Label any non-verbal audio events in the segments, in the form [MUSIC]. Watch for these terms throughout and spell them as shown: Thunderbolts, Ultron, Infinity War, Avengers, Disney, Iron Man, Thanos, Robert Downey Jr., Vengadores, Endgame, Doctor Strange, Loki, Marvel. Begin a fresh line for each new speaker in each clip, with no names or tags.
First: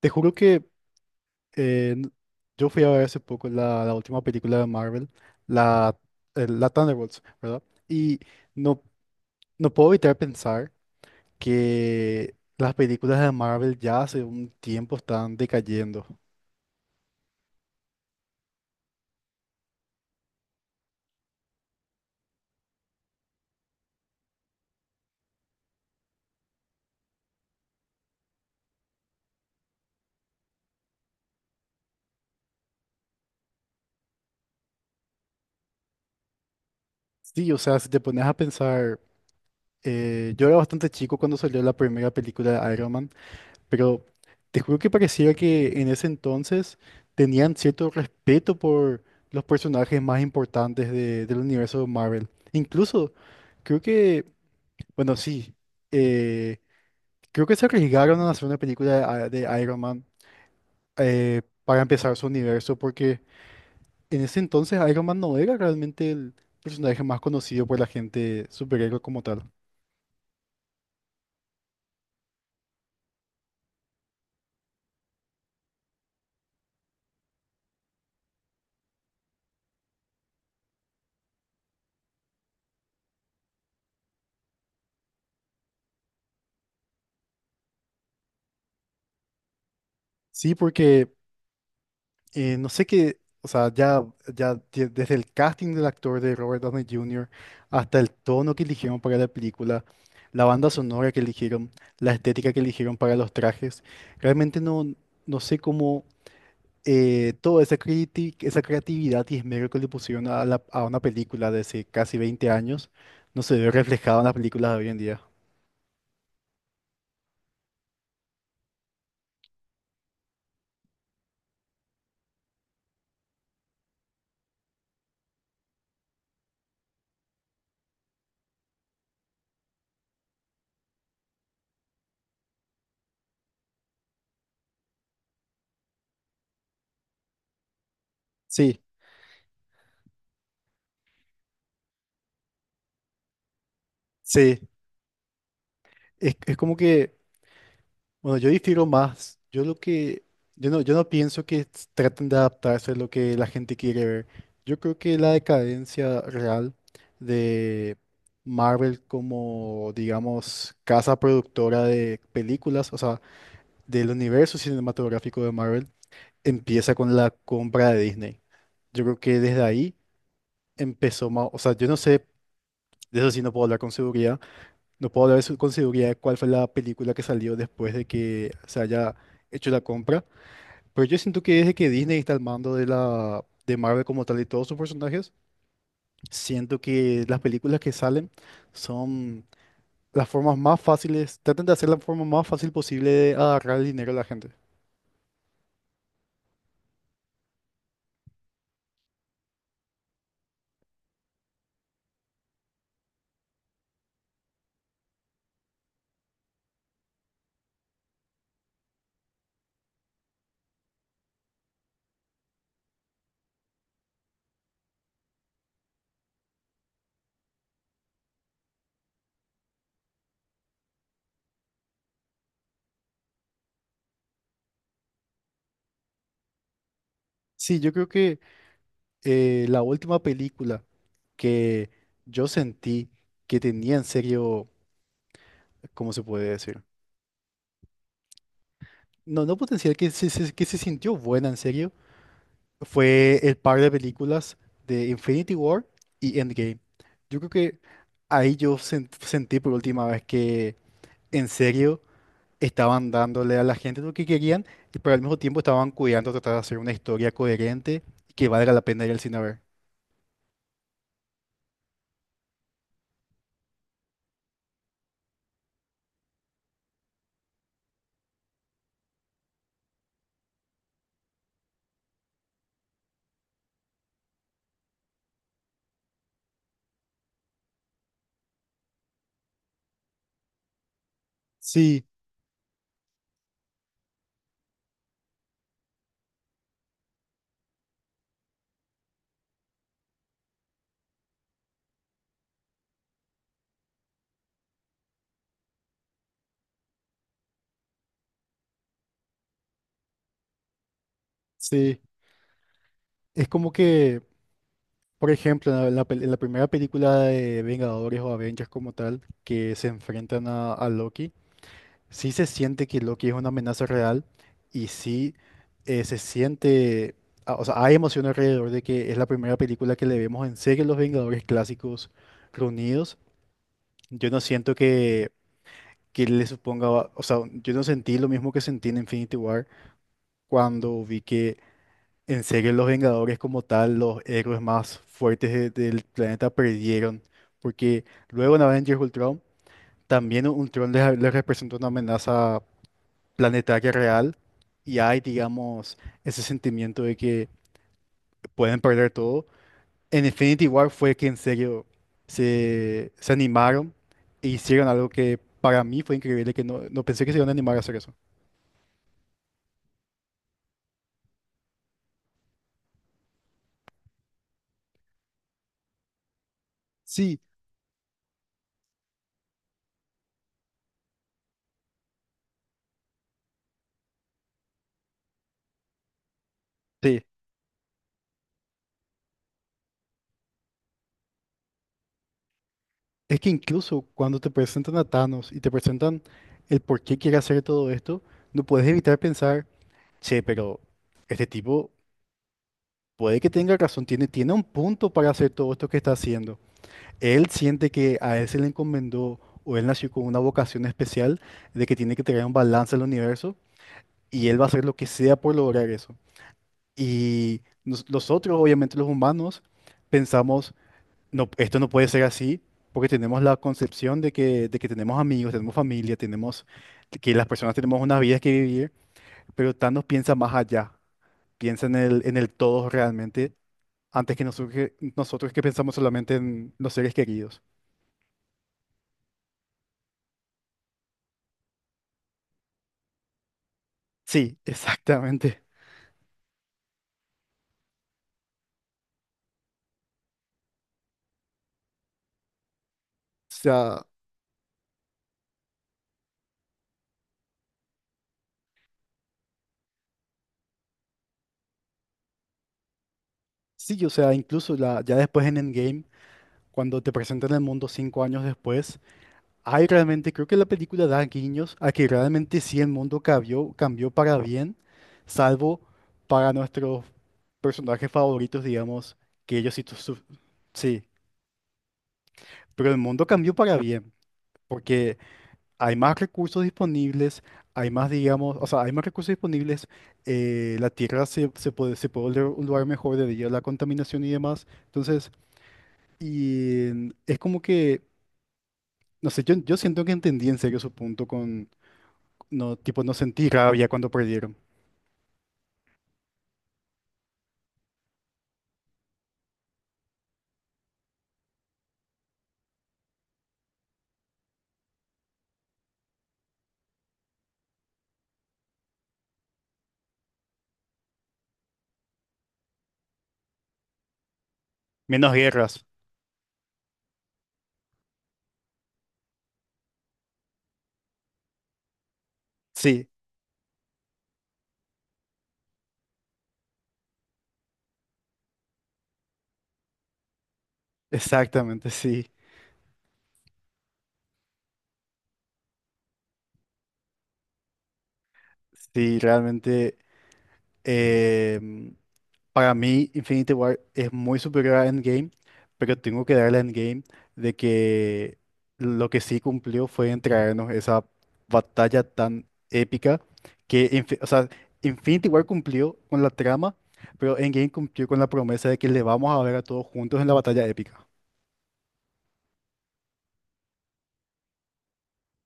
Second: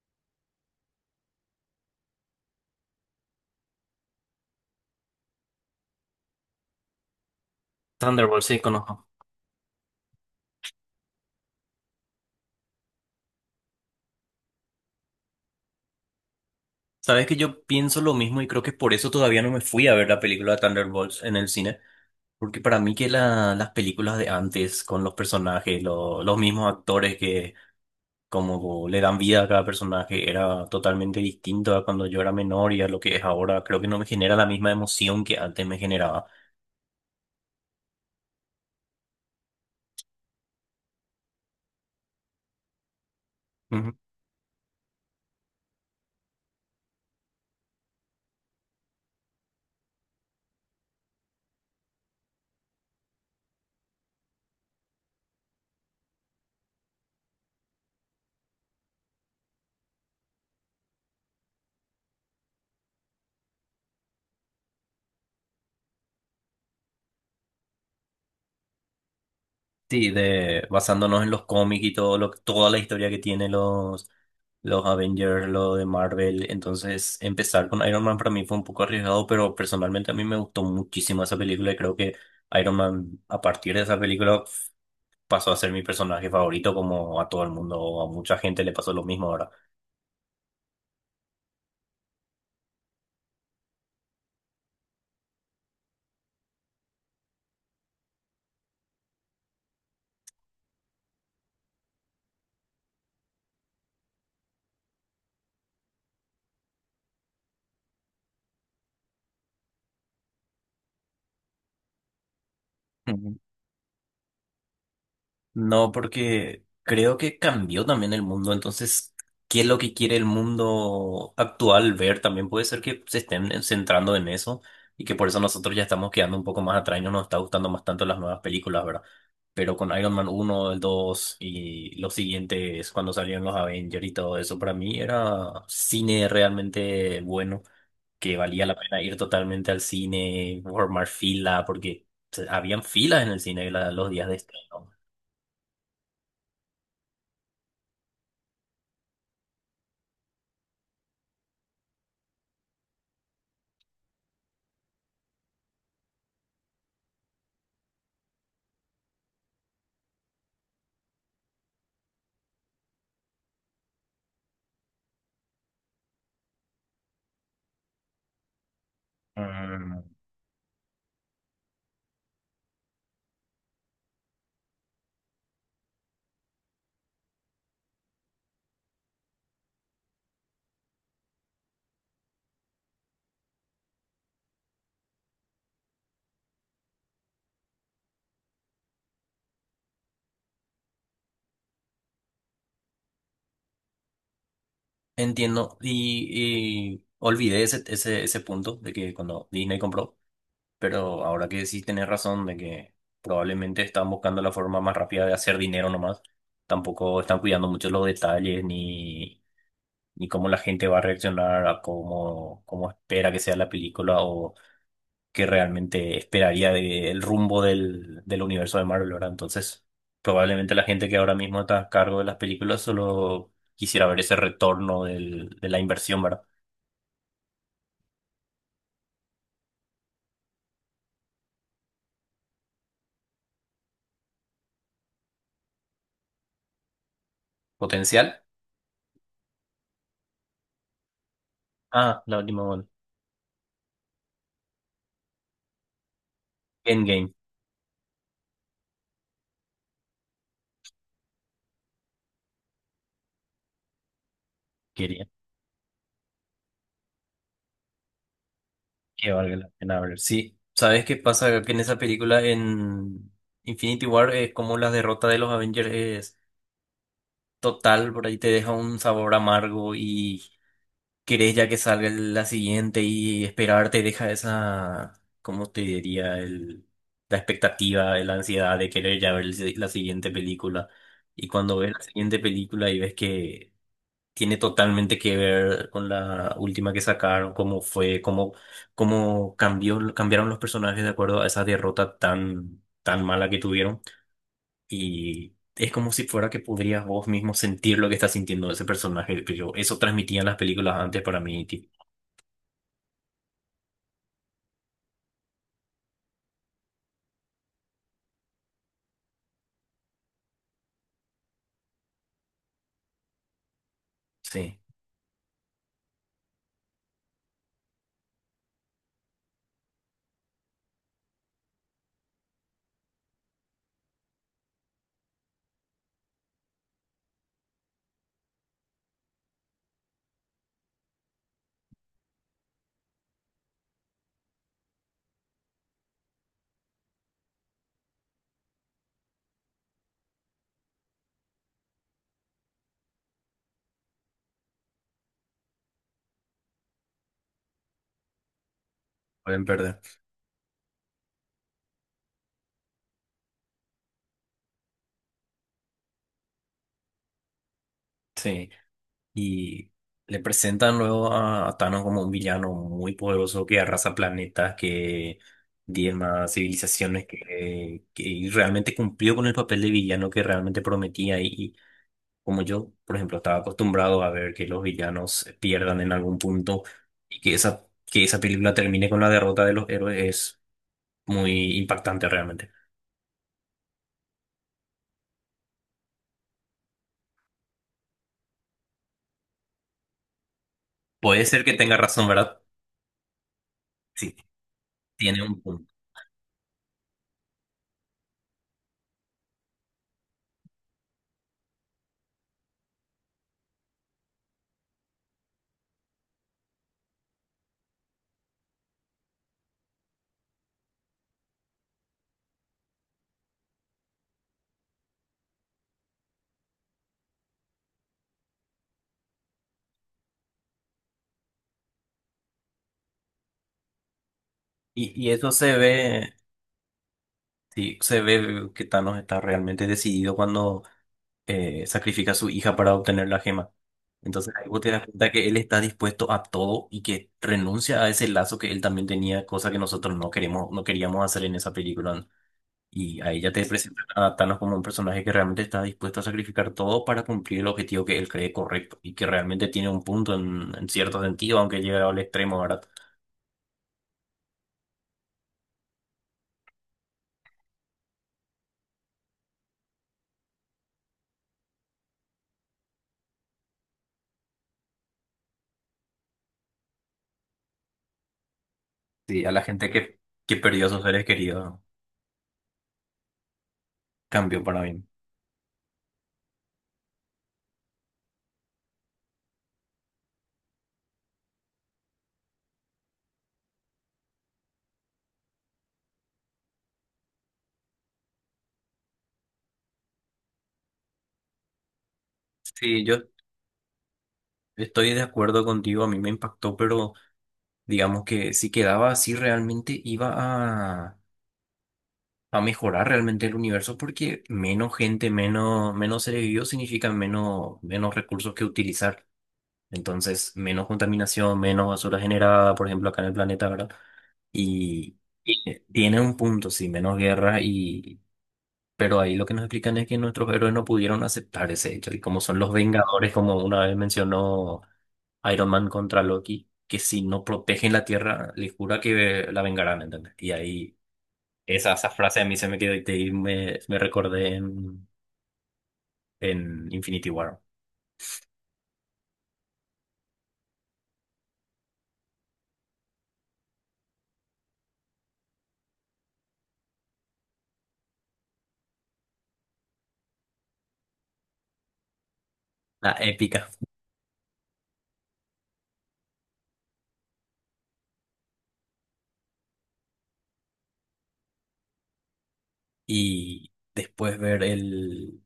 Te juro que eh, n- yo fui a ver hace poco la última película de Marvel, la, la Thunderbolts, ¿verdad? Y
Thunderbolts sí,
no,
conozco.
no puedo evitar pensar que las películas de Marvel ya hace un tiempo están decayendo.
Sabes que yo pienso lo mismo y creo que por eso todavía no me fui a ver la película de Thunderbolts en el cine. Porque para mí que las películas de antes, con los personajes, los mismos actores que como le dan vida a cada personaje, era totalmente distinto a cuando yo era menor y a lo que es ahora. Creo que no me genera la misma emoción que antes me generaba.
Sí, o sea, si te pones a pensar, yo era bastante chico cuando salió la primera película de Iron Man. Pero te juro que pareciera que en ese entonces tenían cierto respeto por los personajes más importantes del universo de Marvel. Incluso, creo que, bueno, sí, eh, creo que se arriesgaron a hacer una película de Iron Man, para empezar su universo, porque en ese entonces Iron Man no era realmente el personaje más conocido por la gente superhéroe como tal.
Sí, de, basándonos en los cómics y todo lo, toda la historia que tiene los Avengers, lo de Marvel. Entonces, empezar con Iron Man para mí fue un poco arriesgado, pero personalmente a mí me gustó muchísimo esa película y creo que Iron Man, a partir de esa película, pasó a ser mi personaje favorito, como a todo el mundo, a mucha gente le pasó lo mismo ahora.
Sí, porque no sé qué, o sea, ya desde el casting del actor de Robert Downey Jr. hasta el tono que eligieron para la película, la banda sonora que eligieron, la estética que eligieron para los trajes, realmente no sé cómo toda esa, esa creatividad y esmero que le pusieron a, a una película de hace casi 20 años no se ve reflejado en las películas de hoy en día.
No, porque creo que cambió también el mundo. Entonces, ¿qué es lo que quiere el mundo actual ver? También puede ser que se estén centrando en eso y que por eso nosotros ya estamos quedando un poco más atrás y no nos está gustando más tanto las nuevas películas, ¿verdad? Pero con Iron Man uno, el 2 y los siguientes, cuando salieron los Avengers y todo eso, para mí era cine realmente bueno, que valía la
Sí,
pena ir totalmente al cine, formar fila, porque o sea, habían filas en el cine los días de
sí.
estreno.
Es como que. Bueno, yo difiero más. Yo no, yo no pienso que traten de adaptarse a lo que la gente quiere ver. Yo creo que la decadencia real de Marvel como, digamos, casa productora de películas, o sea, del universo cinematográfico de Marvel, empieza con la compra de Disney. Yo creo que desde ahí
Mm,
empezó más, o sea, yo no sé, de eso sí no puedo hablar con seguridad, no puedo hablar con seguridad de cuál fue la película que salió después de que se haya hecho la compra, pero yo siento que desde que Disney está al mando de la de Marvel como tal y todos sus personajes, siento que las películas que salen son las formas más fáciles, tratan de hacer la forma más fácil posible de agarrar el dinero a la gente.
Entiendo. Y olvidé ese, ese, ese punto de que cuando Disney compró, pero ahora que sí tenés razón de que probablemente están buscando la forma más rápida de hacer dinero nomás. Tampoco están cuidando mucho los detalles ni, ni cómo la gente va a reaccionar a cómo, cómo espera que sea la película o que realmente esperaría del rumbo del universo de Marvel, ¿verdad? Entonces, probablemente la gente que ahora mismo está a cargo de las películas solo quisiera ver ese retorno de la inversión, ¿verdad?
Sí, yo creo que la última película que yo sentí que tenía en serio, ¿cómo se puede decir?
Potencial.
No, no potencial, que que se sintió buena en serio,
Ah, la última, bueno.
fue el par de películas de Infinity War y Endgame.
Endgame,
Yo creo que ahí yo sentí por última vez que en serio estaban dándole a la gente lo que querían, y pero al
quería
mismo tiempo estaban cuidando tratar de hacer una historia coherente y que valga la pena ir al
que
cine a
valga
ver.
la pena ver. Sí, ¿sabes qué pasa? Que en esa película, en Infinity War, es como la derrota de los Avengers es total, por ahí te deja un sabor amargo y querés ya que salga la siguiente y esperar te deja esa, ¿cómo te diría? El, la expectativa, la ansiedad de querer ya ver la siguiente película. Y cuando ves la
Sí,
siguiente película y ves que tiene totalmente que ver con la última que sacaron, cómo fue, cómo, cómo cambió, cambiaron los personajes de acuerdo a esa derrota tan, tan mala que tuvieron. Y es como si fuera que podrías vos mismo sentir lo que está sintiendo ese personaje. Que yo, eso transmitían las películas antes para mí.
sí. Es como que, por ejemplo, en la en la primera película de Vengadores o Avengers como tal, que se enfrentan a Loki. Sí se siente que Loki es una amenaza real,
Sí,
y sí, se siente, ah, o sea, hay emoción alrededor de que es la primera película que le vemos en serie a los Vengadores clásicos reunidos. Yo no siento que le suponga, o sea, yo no sentí lo mismo que sentí en Infinity War cuando vi que en serie los Vengadores como tal, los héroes más fuertes del planeta perdieron, porque luego en Avengers Ultron también Ultron les representó una amenaza planetaria real, y hay, digamos, ese sentimiento de que pueden perder todo.
pueden perder.
En Infinity War fue que en serio se animaron e hicieron algo que para mí fue increíble, que no, no pensé que se iban a animar a hacer eso.
Sí. Y le presentan luego a Thanos como un villano muy poderoso que arrasa planetas, que diezma civilizaciones,
Sí,
que y realmente cumplió con el papel de villano que realmente prometía. Y como yo, por ejemplo, estaba acostumbrado a ver que los villanos pierdan en algún punto
sí.
y que esa película termine con la derrota de los héroes es muy impactante realmente.
Es que incluso cuando te presentan a Thanos y te presentan el por qué quiere hacer todo esto, no puedes evitar pensar, che, pero
Puede
este
ser que
tipo
tenga razón, ¿verdad?
puede que tenga razón,
Sí,
tiene un punto para
tiene
hacer
un
todo
punto.
esto que está haciendo. Él siente que a él se le encomendó o él nació con una vocación especial de que tiene que traer un balance al universo y él va a hacer lo que sea por lograr eso. Y nosotros, obviamente los humanos, pensamos, no, esto no puede ser así porque tenemos la concepción de de que tenemos amigos, tenemos familia, tenemos que las personas tenemos unas vidas que vivir, pero Thanos piensa más allá, piensa en en el todo realmente antes que nosotros,
Y eso
nosotros que
se
pensamos
ve.
solamente en los seres queridos.
Sí, se ve que Thanos está realmente decidido cuando sacrifica a su hija para obtener la gema. Entonces
Sí,
ahí vos
[LAUGHS]
te das cuenta que él
exactamente.
está dispuesto a todo y que renuncia a ese lazo que él también tenía, cosa que nosotros no queremos, no queríamos hacer en esa película. Y ahí
O
ya te presentan
sea,
a Thanos como un personaje que realmente está dispuesto a sacrificar todo para cumplir el objetivo que él cree correcto y que realmente tiene un punto en cierto sentido, aunque llega al extremo, ¿verdad?
sí, o sea, incluso la, ya después en Endgame, cuando te presentan el mundo 5 años después, hay realmente, creo que la película da guiños a que realmente sí el mundo cambió, cambió para bien, salvo para nuestros personajes favoritos, digamos,
Sí, a
que
la
ellos sí,
gente que perdió a sus
sí,
seres queridos,
pero el mundo cambió para bien,
cambió para bien.
porque hay más recursos disponibles, hay más, digamos, o sea, hay más recursos disponibles, la tierra se puede volver un lugar mejor debido a la contaminación y demás, entonces... Y es como que, no sé, yo siento que entendí en serio su punto con, no, tipo,
Sí,
no
yo
sentí rabia cuando perdieron.
Estoy de acuerdo contigo, a mí me impactó, pero digamos que si quedaba así realmente iba a mejorar realmente el universo porque menos gente, menos, menos seres vivos significa menos, menos recursos que utilizar. Entonces, menos contaminación, menos basura generada, por ejemplo, acá en el planeta, ¿verdad? Y
Menos guerras.
tiene un punto, sí, menos guerra y... Pero ahí lo que nos explican es que nuestros héroes no pudieron aceptar ese hecho y como son los
Sí,
Vengadores, como una vez mencionó... Iron Man contra Loki, que si no protegen la Tierra, les jura que la vengarán, ¿entendés? Y ahí
exactamente,
esa, esa
sí.
frase a mí se me quedó y y me recordé en Infinity War,
Sí, realmente. em, Para mí, Infinity War es muy superior a Endgame, pero tengo que darle a Endgame de que lo que sí cumplió fue entregarnos esa batalla tan
la
épica
épica.
o sea, Infinity War cumplió con la trama, pero Endgame cumplió con la promesa de que le vamos a ver a todos juntos en la batalla épica. [LAUGHS]
Y después ver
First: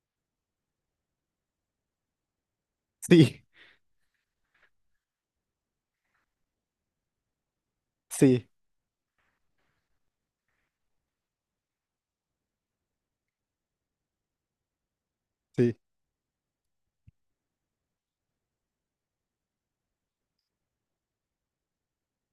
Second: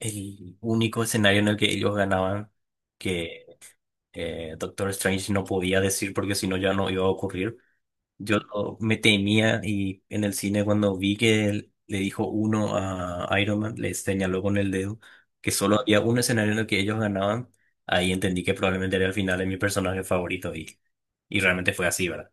el único escenario en el que ellos ganaban,
Sí,
que Doctor Strange no podía decir porque si no ya no iba a ocurrir.
sí,
Me temía y en el cine cuando vi que él le dijo uno a Iron Man, le señaló con el dedo que
sí.
solo había un escenario en el que ellos ganaban, ahí entendí que probablemente era el final de mi personaje favorito y realmente fue así, ¿verdad?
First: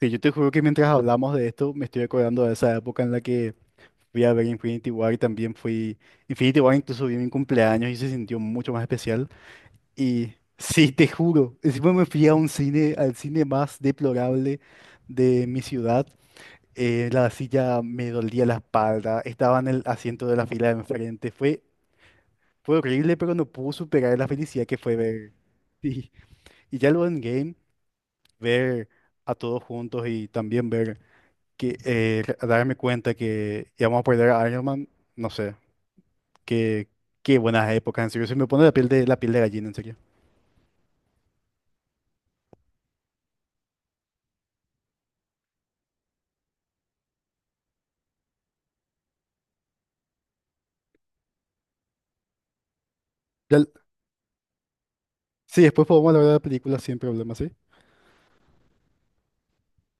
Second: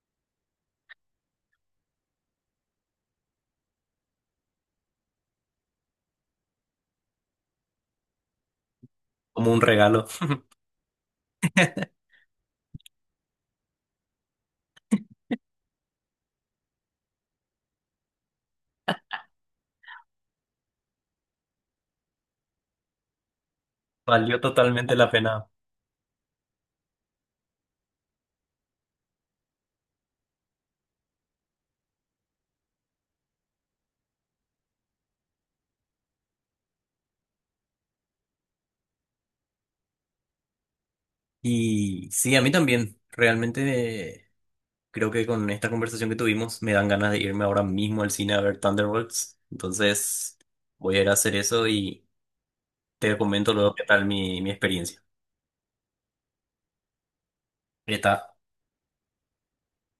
Sí, yo te juro que mientras hablamos de esto, me estoy acordando de esa época en la que fui a ver Infinity War y también fui... Infinity War incluso vi en mi cumpleaños y se sintió mucho más especial.
Como un regalo,
Y
[LAUGHS]
[LAUGHS] sí, te juro, encima me fui a un cine, al cine más deplorable de mi ciudad. La silla me dolía la espalda, estaba en el asiento de la fila de enfrente. Fue horrible, pero no pude superar la
valió
felicidad que
totalmente
fue
la
ver. [LAUGHS]
pena.
Sí. Y ya luego en game, ver a todos juntos y también ver que darme cuenta que íbamos a perder a Iron Man, no sé, qué, qué buenas épocas, en serio. Se me pone la piel de gallina, en serio.
Y sí, a mí también, realmente creo que con esta conversación que tuvimos me dan ganas de irme ahora mismo al cine a ver Thunderbolts, entonces voy a ir a hacer eso y te comento
Ya-
luego qué tal mi, mi experiencia.
sí, después podemos hablar de la película sin problema, ¿sí?
Eta